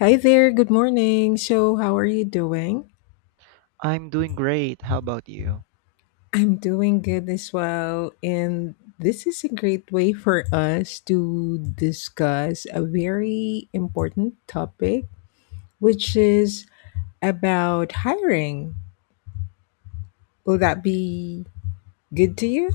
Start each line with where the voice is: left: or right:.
left: Hi there, good morning. So, how are you doing?
right: I'm doing great. How about you?
left: I'm doing good as well. And this is a great way for us to discuss a very important topic, which is about hiring. Will that be good to you?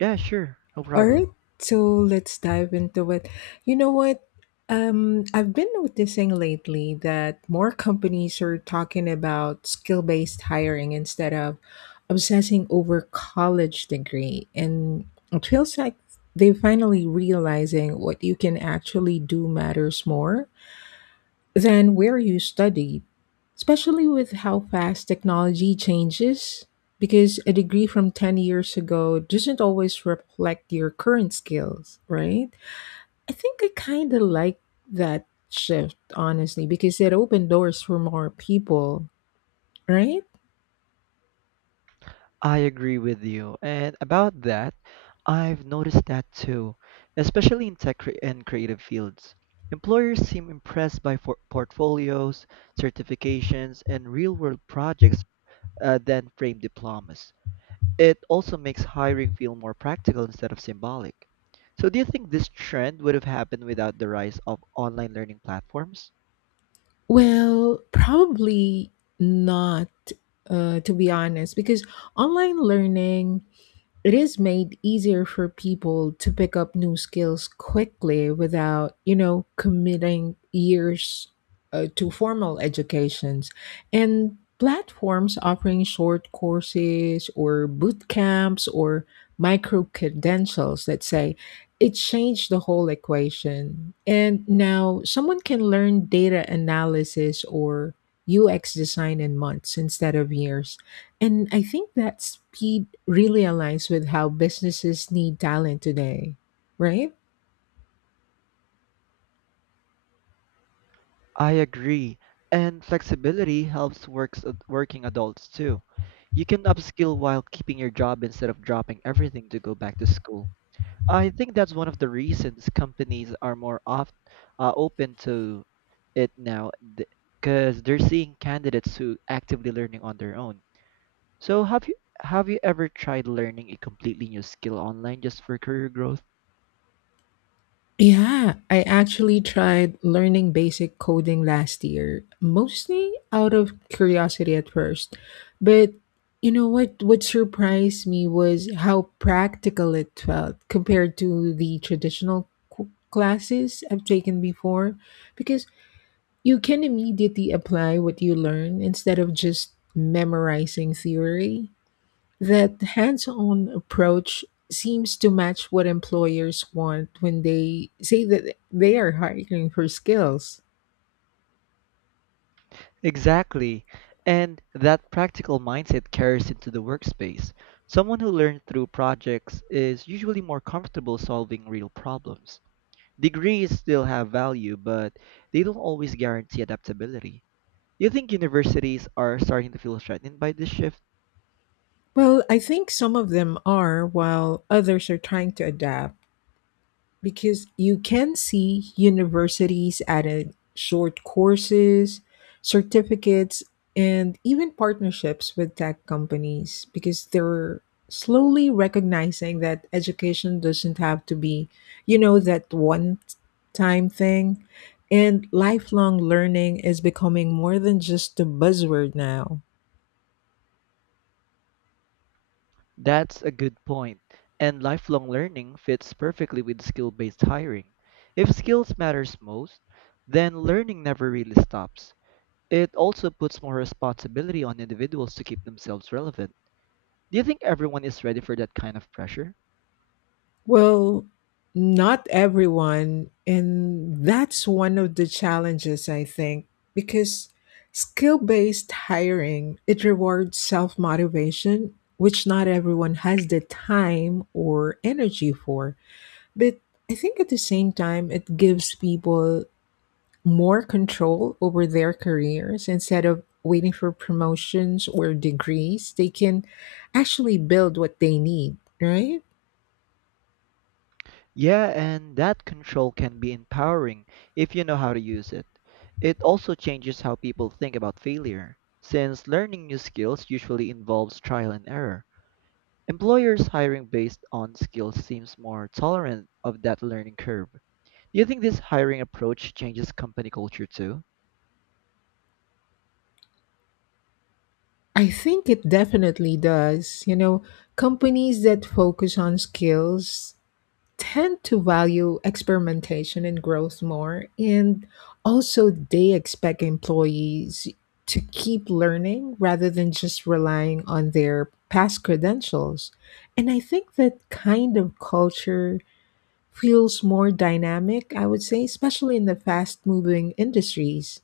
right: Yeah, sure. No
left: All
right: problem.
left: right, so let's dive into it. You know what? I've been noticing lately that more companies are talking about skill based hiring instead of obsessing over college degree. And it feels like they're finally realizing what you can actually do matters more than where you studied, especially with how fast technology changes, because a degree from 10 years ago doesn't always reflect your current skills, right? I think I kind of like that shift, honestly, because it opened doors for more people, right?
right: I agree with you. And about that, I've noticed that too, especially in tech cre- and creative fields. Employers seem impressed by portfolios, certifications, and real-world projects than framed diplomas. It also makes hiring feel more practical instead of symbolic. So, do you think this trend would have happened without the rise of online learning platforms?
left: Well, probably not, to be honest, because online learning it is made easier for people to pick up new skills quickly without, you know, committing years to formal educations. And platforms offering short courses or boot camps or micro credentials, let's say, it changed the whole equation. And now someone can learn data analysis or UX design in months instead of years. And I think that speed really aligns with how businesses need talent today, right?
right: I agree. And flexibility helps works working adults too. You can upskill while keeping your job instead of dropping everything to go back to school. I think that's one of the reasons companies are more open to it now because they're seeing candidates who actively learning on their own. So have you ever tried learning a completely new skill online just for career growth?
left: Yeah, I actually tried learning basic coding last year, mostly out of curiosity at first. But you know what surprised me was how practical it felt compared to the traditional classes I've taken before, because you can immediately apply what you learn instead of just memorizing theory. That hands-on approach seems to match what employers want when they say that they are hiring for skills.
right: Exactly. And that practical mindset carries into the workspace. Someone who learned through projects is usually more comfortable solving real problems. Degrees still have value, but they don't always guarantee adaptability. Do you think universities are starting to feel threatened by this shift?
left: Well, I think some of them are, while others are trying to adapt, because you can see universities added short courses, certificates, and even partnerships with tech companies because they're slowly recognizing that education doesn't have to be, you know, that one time thing. And lifelong learning is becoming more than just a buzzword now.
right: That's a good point. And lifelong learning fits perfectly with skill based hiring. If skills matters most, then learning never really stops. It also puts more responsibility on individuals to keep themselves relevant. Do you think everyone is ready for that kind of pressure?
left: Well, not everyone. And that's one of the challenges, I think, because skill based hiring, it rewards self motivation, which not everyone has the time or energy for. But I think at the same time, it gives people more control over their careers instead of waiting for promotions or degrees. They can actually build what they need, right?
right: Yeah, and that control can be empowering if you know how to use it. It also changes how people think about failure, since learning new skills usually involves trial and error. Employers hiring based on skills seems more tolerant of that learning curve. Do you think this hiring approach changes company culture too?
left: I think it definitely does. You know, companies that focus on skills tend to value experimentation and growth more. And also, they expect employees to keep learning rather than just relying on their past credentials. And I think that kind of culture feels more dynamic, I would say, especially in the fast moving industries.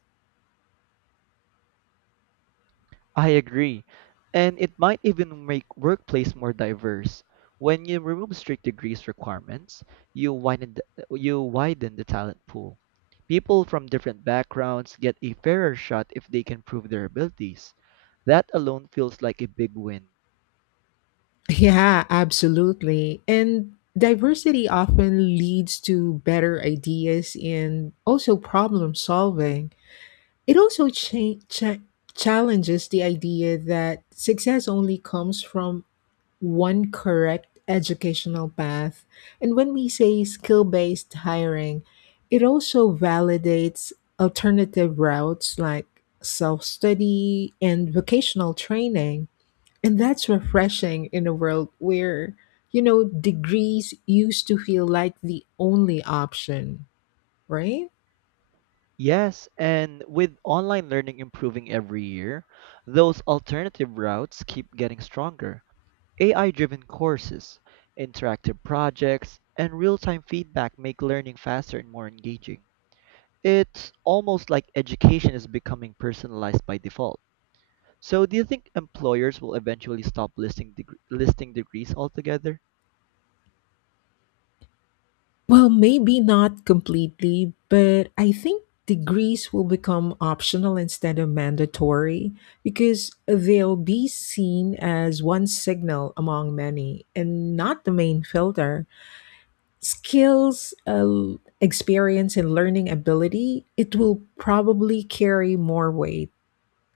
right: I agree. And it might even make workplace more diverse. When you remove strict degrees requirements, you widen the talent pool. People from different backgrounds get a fairer shot if they can prove their abilities. That alone feels like a big win.
left: Yeah, absolutely. And diversity often leads to better ideas and also problem solving. It also challenges the idea that success only comes from one correct educational path. And when we say skill based hiring, it also validates alternative routes like self study and vocational training, and that's refreshing in a world where, you know, degrees used to feel like the only option, right?
right: Yes, and with online learning improving every year, those alternative routes keep getting stronger. AI-driven courses, interactive projects, and real-time feedback make learning faster and more engaging. It's almost like education is becoming personalized by default. So, do you think employers will eventually stop listing degrees altogether?
left: Well, maybe not completely, but I think degrees will become optional instead of mandatory because they'll be seen as one signal among many and not the main filter. Skills, experience, and learning ability, it will probably carry more weight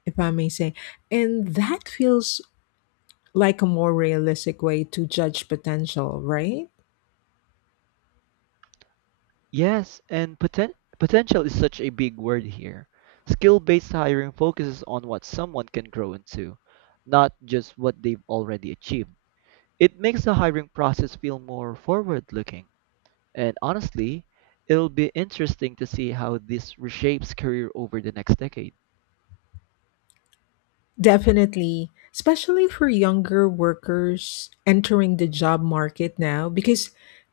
left: if I may say. And that feels like a more realistic way to judge potential, right?
right: Yes, and potential is such a big word here. Skill-based hiring focuses on what someone can grow into, not just what they've already achieved. It makes the hiring process feel more forward-looking. And honestly, it'll be interesting to see how this reshapes career over the next decade.
left: Definitely, especially for younger workers entering the job market now, because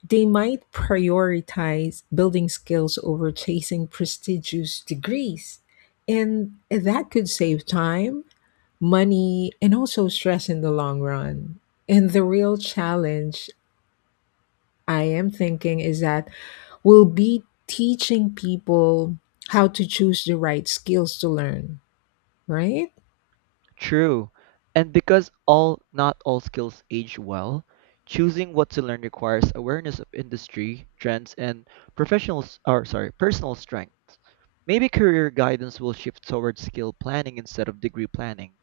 left: they might prioritize building skills over chasing prestigious degrees. And that could save time, money, and also stress in the long run. And the real challenge I am thinking is that will be teaching people how to choose the right skills to learn, right?
right: True. And because all not all skills age well, choosing what to learn requires awareness of industry, trends, and personal strengths. Maybe career guidance will shift towards skill planning instead of degree planning.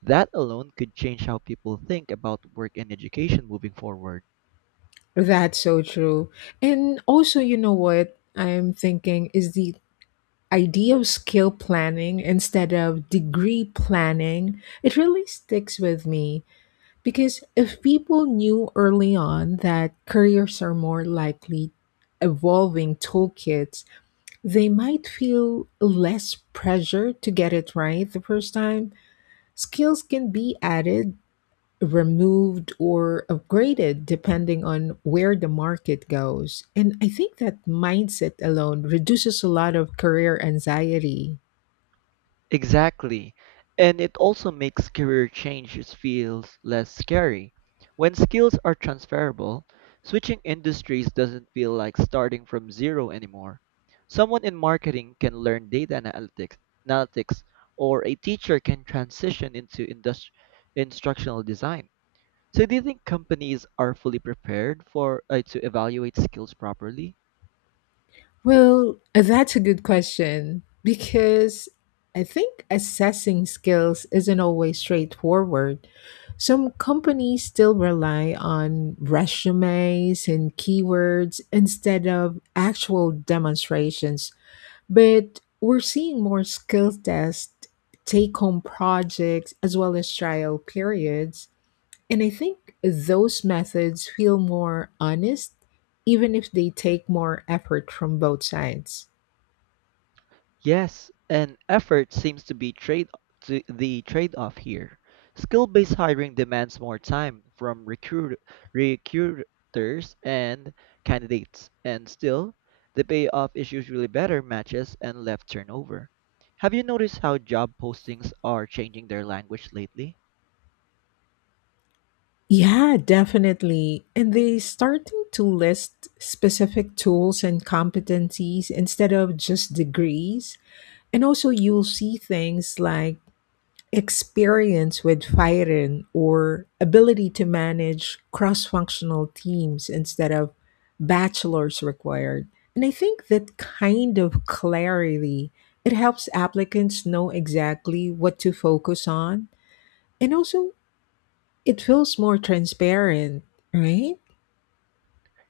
right: That alone could change how people think about work and education moving forward.
left: That's so true. And also, you know what I'm thinking is the idea of skill planning instead of degree planning. It really sticks with me because if people knew early on that careers are more likely evolving toolkits, they might feel less pressure to get it right the first time. Skills can be added, removed, or upgraded depending on where the market goes. And I think that mindset alone reduces a lot of career anxiety.
right: Exactly. And it also makes career changes feels less scary. When skills are transferable, switching industries doesn't feel like starting from zero anymore. Someone in marketing can learn analytics or a teacher can transition into instructional design. So do you think companies are fully prepared for to evaluate skills properly?
left: Well, that's a good question because I think assessing skills isn't always straightforward. Some companies still rely on resumes and keywords instead of actual demonstrations. But we're seeing more skill tests, take home projects, as well as trial periods. And I think those methods feel more honest, even if they take more effort from both sides.
right: Yes, and effort seems to be trade to the trade-off here. Skill-based hiring demands more time from recruiters and candidates, and still, the payoff is usually better matches and left turnover. Have you noticed how job postings are changing their language lately?
left: Yeah, definitely. And they starting to list specific tools and competencies instead of just degrees. And also you'll see things like experience with firing or ability to manage cross functional teams instead of bachelor's required. And I think that kind of clarity it helps applicants know exactly what to focus on, and also it feels more transparent, right?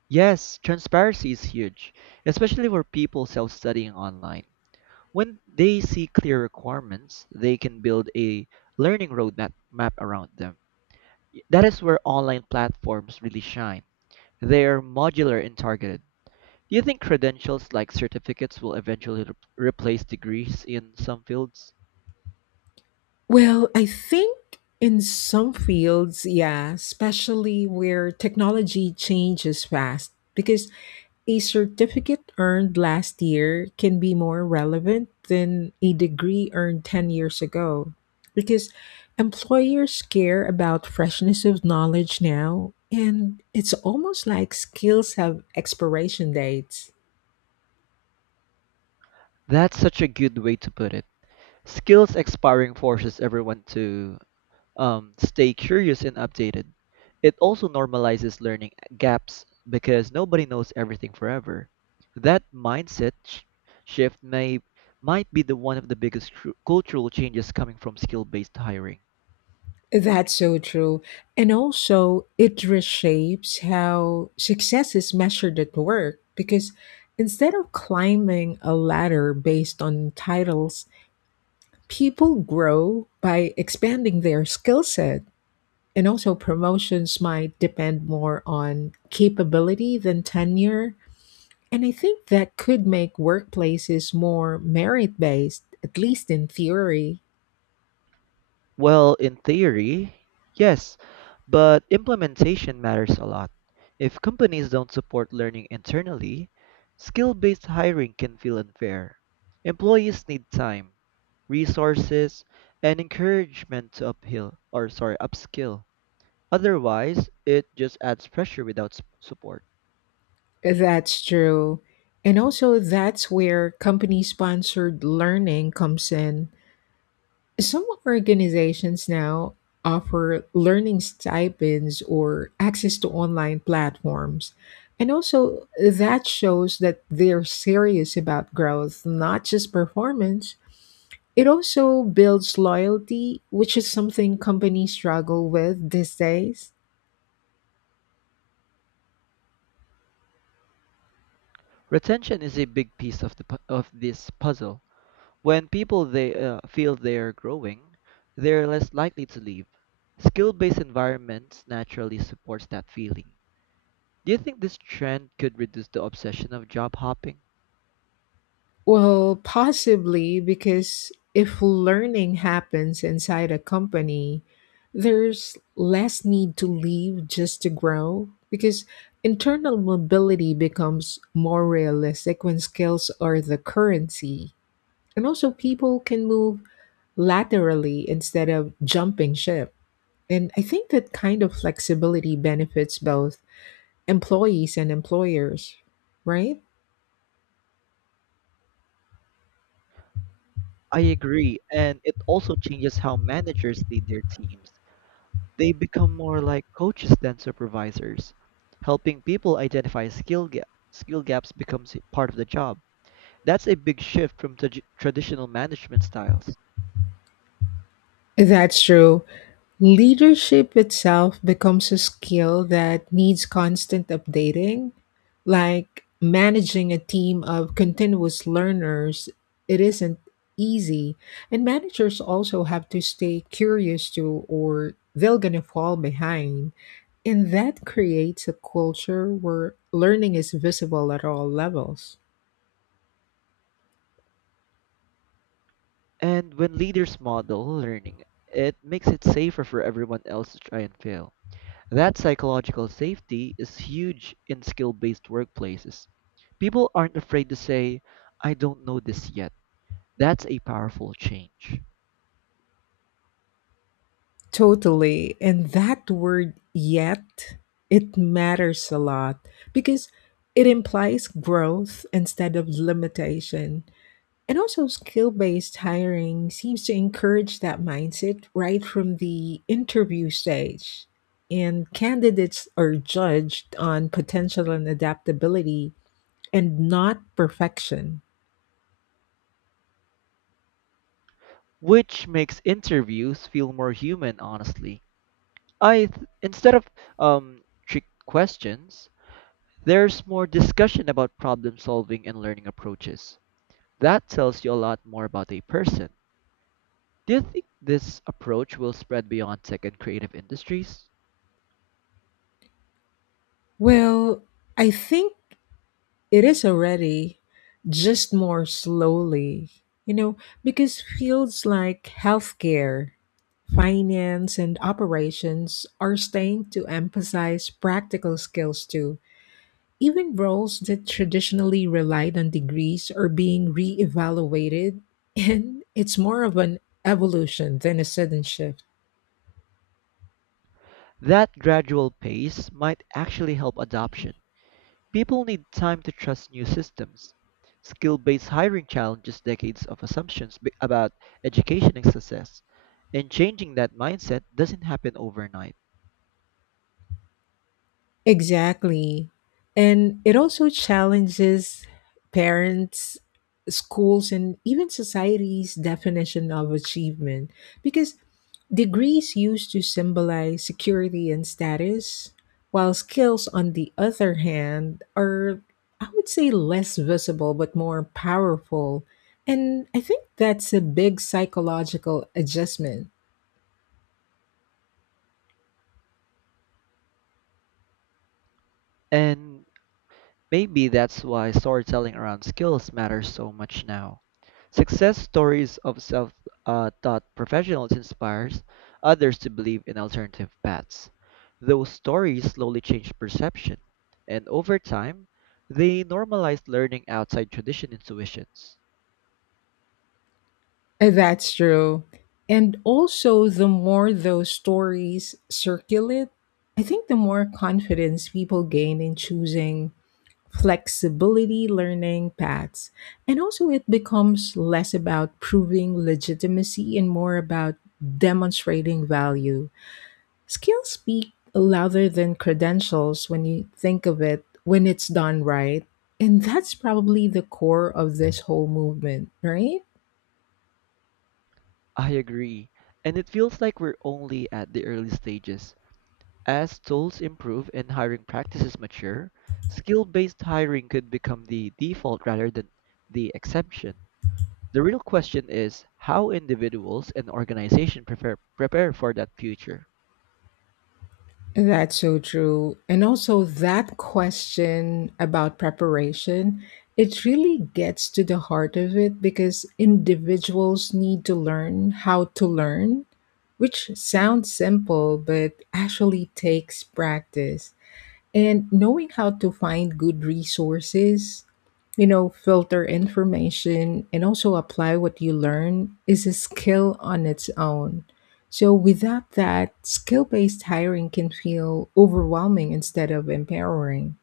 right: Yes, transparency is huge, especially for people self-studying online. When they see clear requirements, they can build a learning roadmap map around them. That is where online platforms really shine. They are modular and targeted. Do you think credentials like certificates will eventually replace degrees in some fields?
left: Well, I think in some fields, yeah, especially where technology changes fast, because a certificate earned last year can be more relevant than a degree earned 10 years ago. Because employers care about freshness of knowledge now, and it's almost like skills have expiration dates.
right: That's such a good way to put it. Skills expiring forces everyone to stay curious and updated. It also normalizes learning gaps because nobody knows everything forever. That mindset sh- shift may might be the one of the biggest cultural changes coming from skill-based hiring.
left: That's so true. And also, it reshapes how success is measured at work because instead of climbing a ladder based on titles, people grow by expanding their skill set. And also, promotions might depend more on capability than tenure. And I think that could make workplaces more merit based, at least in theory.
right: Well, in theory, yes, but implementation matters a lot. If companies don't support learning internally, skill based hiring can feel unfair. Employees need time, resources, and encouragement to upskill. Otherwise, it just adds pressure without support.
left: That's true. And also, that's where company sponsored learning comes in. Some organizations now offer learning stipends or access to online platforms. And also, that shows that they're serious about growth, not just performance. It also builds loyalty, which is something companies struggle with these days.
right: Retention is a big piece of the pu- of this puzzle. When people they feel they're growing, they're less likely to leave. Skill-based environments naturally supports that feeling. Do you think this trend could reduce the obsession of job hopping?
left: Well, possibly because if learning happens inside a company, there's less need to leave just to grow because internal mobility becomes more realistic when skills are the currency. And also, people can move laterally instead of jumping ship. And I think that kind of flexibility benefits both employees and employers, right?
right: I agree, and it also changes how managers lead their teams. They become more like coaches than supervisors, helping people identify skill gaps becomes part of the job. That's a big shift from traditional management styles.
left: That's true. Leadership itself becomes a skill that needs constant updating. Like managing a team of continuous learners, it isn't easy. And managers also have to stay curious too, or they're going to fall behind. And that creates a culture where learning is visible at all levels.
right: And when leaders model learning, it makes it safer for everyone else to try and fail. That psychological safety is huge in skill based workplaces. People aren't afraid to say, "I don't know this yet." That's a powerful change.
left: Totally. And that word yet, it matters a lot because it implies growth instead of limitation. And also, skill based hiring seems to encourage that mindset right from the interview stage. And candidates are judged on potential and adaptability and not perfection.
right: Which makes interviews feel more human, honestly. Instead of um, trick questions, there's more discussion about problem solving and learning approaches. That tells you a lot more about a person. Do you think this approach will spread beyond tech and creative industries?
left: Well, I think it is already, just more slowly, you know, because fields like healthcare, finance, and operations are staying to emphasize practical skills too. Even roles that traditionally relied on degrees are being reevaluated, and it's more of an evolution than a sudden shift.
right: That gradual pace might actually help adoption. People need time to trust new systems. Skill based hiring challenges decades of assumptions about education and success, and changing that mindset doesn't happen overnight.
left: Exactly. And it also challenges parents, schools, and even society's definition of achievement because degrees used to symbolize security and status, while skills, on the other hand, are, I would say, less visible but more powerful, and I think that's a big psychological adjustment.
right: And Maybe that's why storytelling around skills matters so much now. Success stories of self-taught professionals inspires others to believe in alternative paths. Those stories slowly change perception, and over time, they normalize learning outside traditional intuitions.
left: That's true. And also, the more those stories circulate, I think the more confidence people gain in choosing flexibility learning paths. And also, it becomes less about proving legitimacy and more about demonstrating value. Skills speak louder than credentials when you think of it, when it's done right. And that's probably the core of this whole movement, right?
right: I agree, and it feels like we're only at the early stages. As tools improve and hiring practices mature, skill-based hiring could become the default rather than the exception. The real question is how individuals and organizations prepare for that future.
left: That's so true. And also, that question about preparation, it really gets to the heart of it because individuals need to learn how to learn, which sounds simple, but actually takes practice. And knowing how to find good resources, you know, filter information, and also apply what you learn is a skill on its own. So, without that, skill based hiring can feel overwhelming instead of empowering.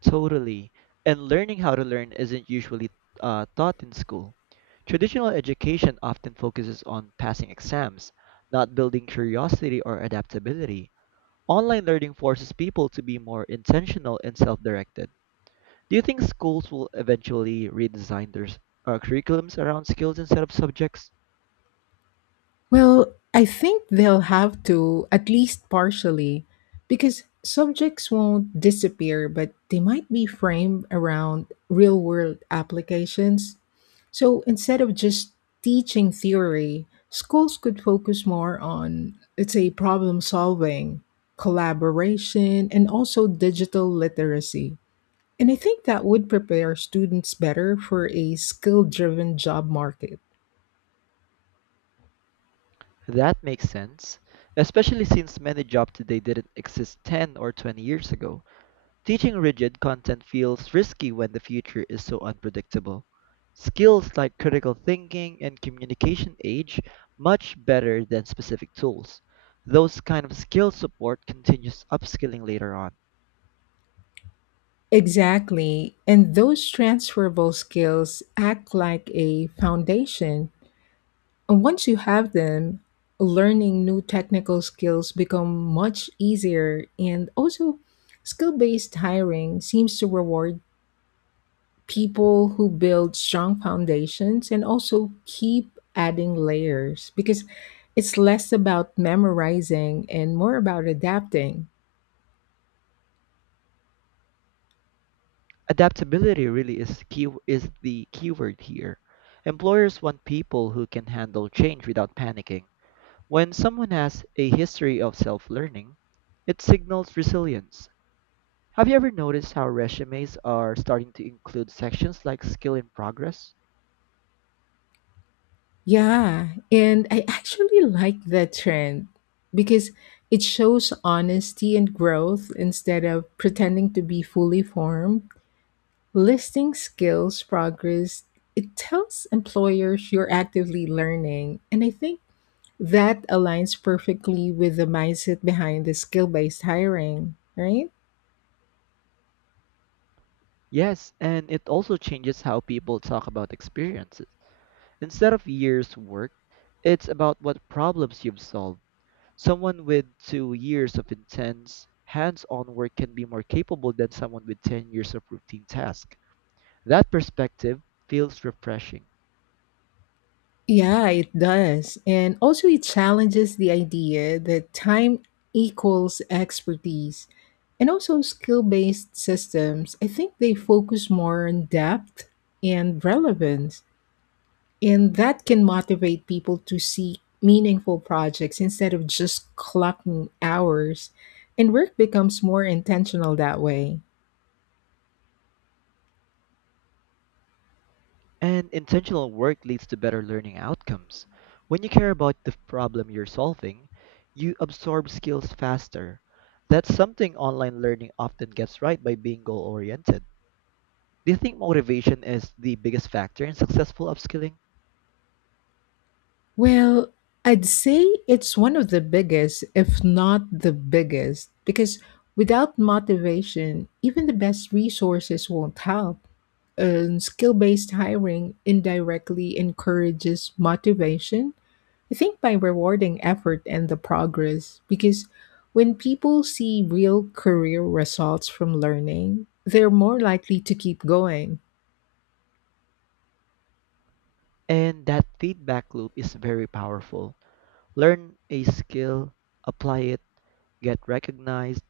right: Totally. And learning how to learn isn't usually taught in school. Traditional education often focuses on passing exams, not building curiosity or adaptability. Online learning forces people to be more intentional and self directed. Do you think schools will eventually redesign their curriculums around skills instead of subjects?
left: Well, I think they'll have to, at least partially, because subjects won't disappear, but they might be framed around real world applications. So instead of just teaching theory, schools could focus more on, let's say, problem solving, collaboration, and also digital literacy. And I think that would prepare students better for a skill driven job market.
right: That makes sense, especially since many jobs today didn't exist 10 or 20 years ago. Teaching rigid content feels risky when the future is so unpredictable. Skills like critical thinking and communication age much better than specific tools. Those kind of skills support continuous upskilling later on.
left: Exactly. And those transferable skills act like a foundation. And once you have them, learning new technical skills become much easier, and also skill-based hiring seems to reward people who build strong foundations and also keep adding layers because it's less about memorizing and more about adapting.
right: Adaptability really is the keyword here. Employers want people who can handle change without panicking. When someone has a history of self-learning, it signals resilience. Have you ever noticed how resumes are starting to include sections like skill in progress?
left: Yeah, and I actually like that trend because it shows honesty and growth instead of pretending to be fully formed. Listing skills progress, it tells employers you're actively learning. And I think that aligns perfectly with the mindset behind the skill based hiring, right?
right: Yes, and it also changes how people talk about experiences. Instead of years worked, it's about what problems you've solved. Someone with 2 years of intense, hands on work can be more capable than someone with 10 years of routine tasks. That perspective feels refreshing.
left: Yeah, it does. And also, it challenges the idea that time equals expertise. And also, skill based systems, I think they focus more on depth and relevance. And that can motivate people to seek meaningful projects instead of just clocking hours. And work becomes more intentional that way.
right: And intentional work leads to better learning outcomes. When you care about the problem you're solving, you absorb skills faster. That's something online learning often gets right by being goal oriented. Do you think motivation is the biggest factor in successful upskilling?
left: Well, I'd say it's one of the biggest, if not the biggest, because without motivation, even the best resources won't help. And skill based hiring indirectly encourages motivation, I think, by rewarding effort and the progress, because when people see real career results from learning, they're more likely to keep going.
right: And that feedback loop is very powerful. Learn a skill, apply it, get recognized,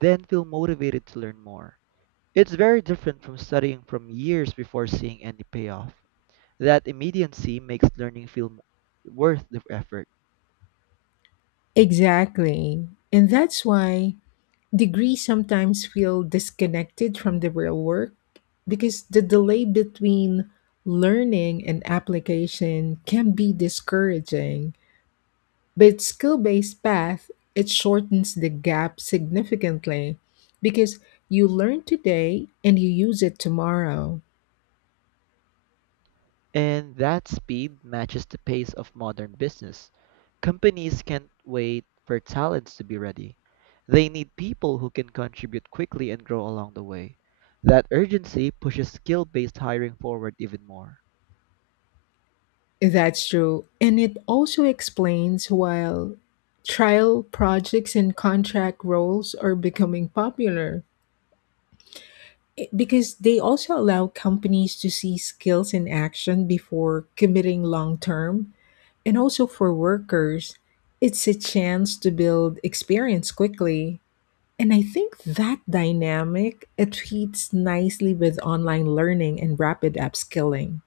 right: then feel motivated to learn more. It's very different from studying from years before seeing any payoff. That immediacy makes worth the effort.
left: Exactly. And that's why degrees sometimes feel disconnected from the real work because the delay between learning and application can be discouraging. But skill based path, it shortens the gap significantly because you learn today and you use it tomorrow.
right: And that speed matches the pace of modern business. Companies can't wait for talents to be ready. They need people who can contribute quickly and grow along the way. That urgency pushes skill based hiring forward even more.
left: That's true. And it also explains why trial projects and contract roles are becoming popular because they also allow companies to see skills in action before committing long term. And also for workers, it's a chance to build experience quickly. And I think that dynamic it fits nicely with online learning and rapid upskilling.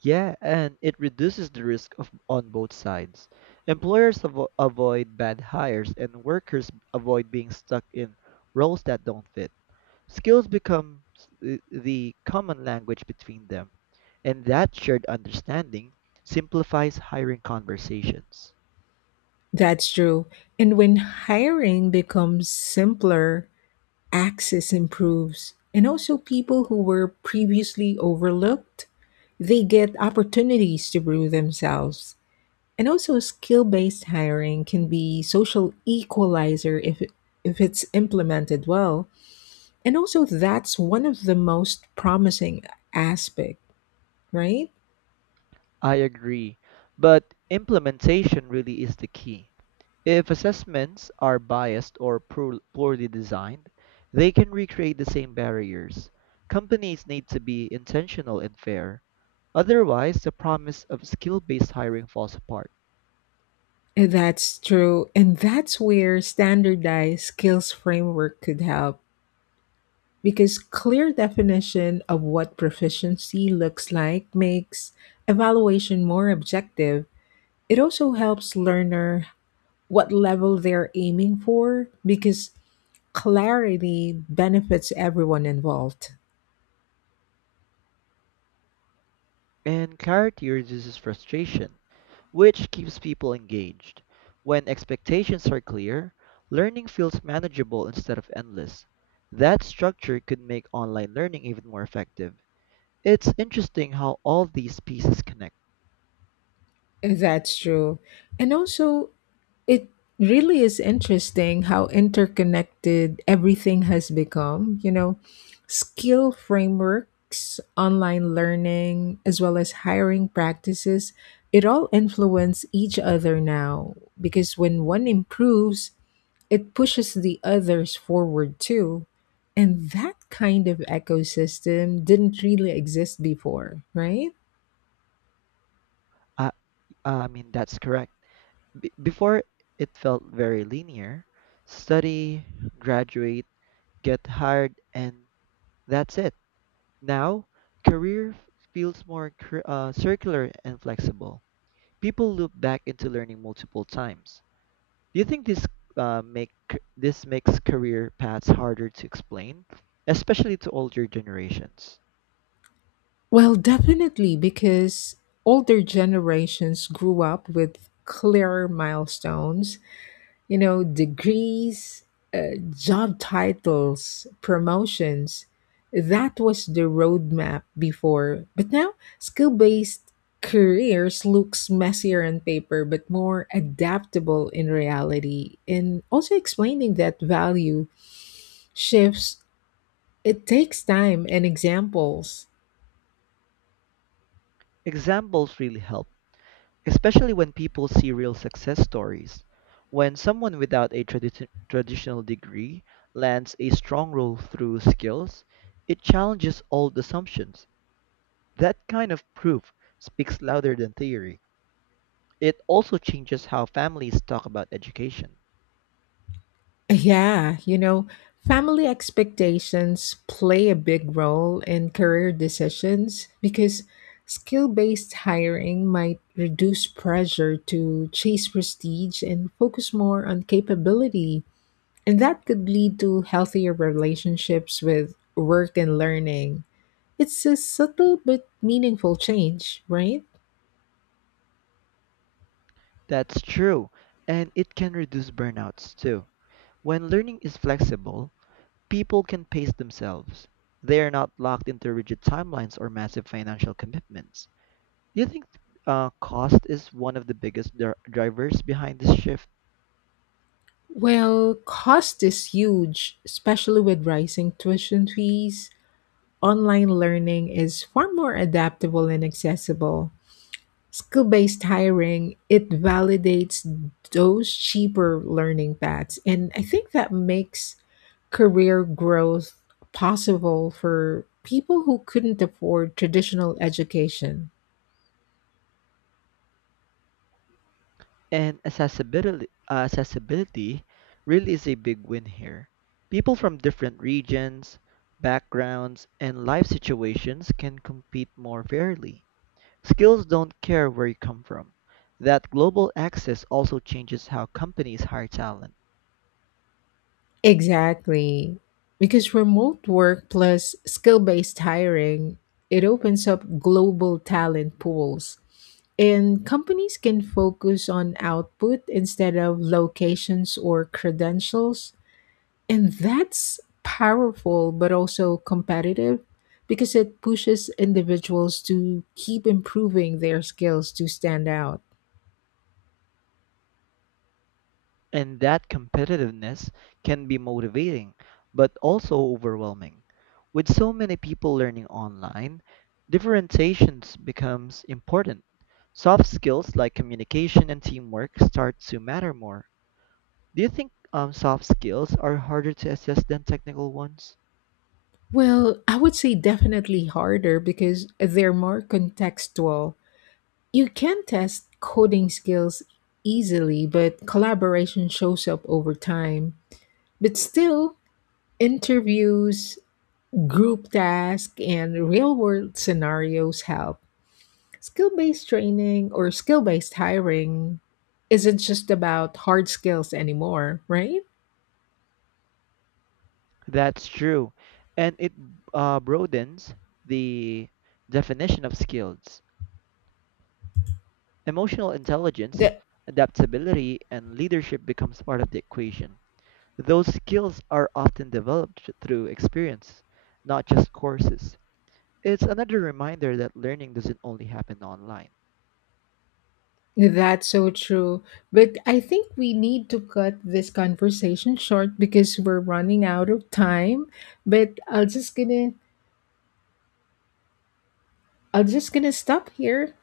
right: Yeah, and it reduces the risk of on both sides. Employers avoid bad hires and workers avoid being stuck in roles that don't fit. Skills become the common language between them, and that shared understanding simplifies hiring conversations.
left: That's true. And when hiring becomes simpler, access improves, and also people who were previously overlooked they get opportunities to prove themselves. And also skill-based hiring can be social equalizer if it's implemented well. And also that's one of the most promising aspect, right?
right: I agree, but implementation really is the key. If assessments are biased or poorly designed, they can recreate the same barriers. Companies need to be intentional and fair; otherwise, the promise of skill based hiring falls apart.
left: That's true, and that's where standardized skills framework could help because clear definition of what proficiency looks like makes evaluation more objective. It also helps learner what level they're aiming for because clarity benefits everyone involved.
right: And clarity reduces frustration, which keeps people engaged. When expectations are clear, learning feels manageable instead of endless. That structure could make online learning even more effective. It's interesting how all these pieces connect.
left: That's true. And also it really is interesting how interconnected everything has become. You know, skill frameworks, online learning, as well as hiring practices, it all influence each other now because when one improves, it pushes the others forward too. And that kind of ecosystem didn't really exist before, right?
right: That's correct. Before, it felt very linear. Study, graduate, get hired, and that's it. Now, career f- feels more circular and flexible. People loop back into learning multiple times. Do you think this makes career paths harder to explain, especially to older generations?
left: Well, definitely, because older generations grew up with clearer milestones, you know, degrees, job titles, promotions. That was the roadmap before. But now, skill based careers looks messier on paper but more adaptable in reality. And also explaining that value shifts, it takes time and examples.
right: Examples really help, especially when people see real success stories. When someone without a traditional degree lands a strong role through skills, it challenges old assumptions. That kind of proof speaks louder than theory. It also changes how families talk about education.
left: Yeah, you know, family expectations play a big role in career decisions because skill based hiring might reduce pressure to chase prestige and focus more on capability. And that could lead to healthier relationships with work and learning. It's a subtle but meaningful change, right?
right: That's true, and it can reduce burnouts too. When learning is flexible, people can pace themselves. They are not locked into rigid timelines or massive financial commitments. Do you think cost is one of the biggest drivers behind this shift?
left: Well, cost is huge. Especially with rising tuition fees, online learning is far more adaptable and accessible. Skill based hiring, it validates those cheaper learning paths. And I think that makes career growth possible for people who couldn't afford traditional education.
right: And accessibility really is a big win here. People from different regions, backgrounds, and life situations can compete more fairly. Skills don't care where you come from. That global access also changes how companies hire talent.
left: Exactly. Because remote work plus skill based hiring, it opens up global talent pools. And companies can focus on output instead of locations or credentials. And that's powerful, but also competitive because it pushes individuals to keep improving their skills to stand out.
right: And that competitiveness can be motivating, but also overwhelming. With so many people learning online, differentiations becomes important. Soft skills like communication and teamwork start to matter more. Do you think soft skills are harder to assess than technical ones?
left: Well, I would say definitely harder because they're more contextual. You can test coding skills easily, but collaboration shows up over time. But still, interviews, group tasks, and real world scenarios help. Skill based training or skill based hiring isn't just about hard skills anymore, right?
right: That's true, and it broadens the definition of skills. Emotional intelligence,
left: That,
right: adaptability, and leadership becomes part of the equation. Those skills are often developed through experience, not just courses. It's another reminder that learning doesn't only happen online.
left: that's so true. But I think we need to cut this conversation short because we're running out of time. But I'll just gonna I'm just gonna stop here.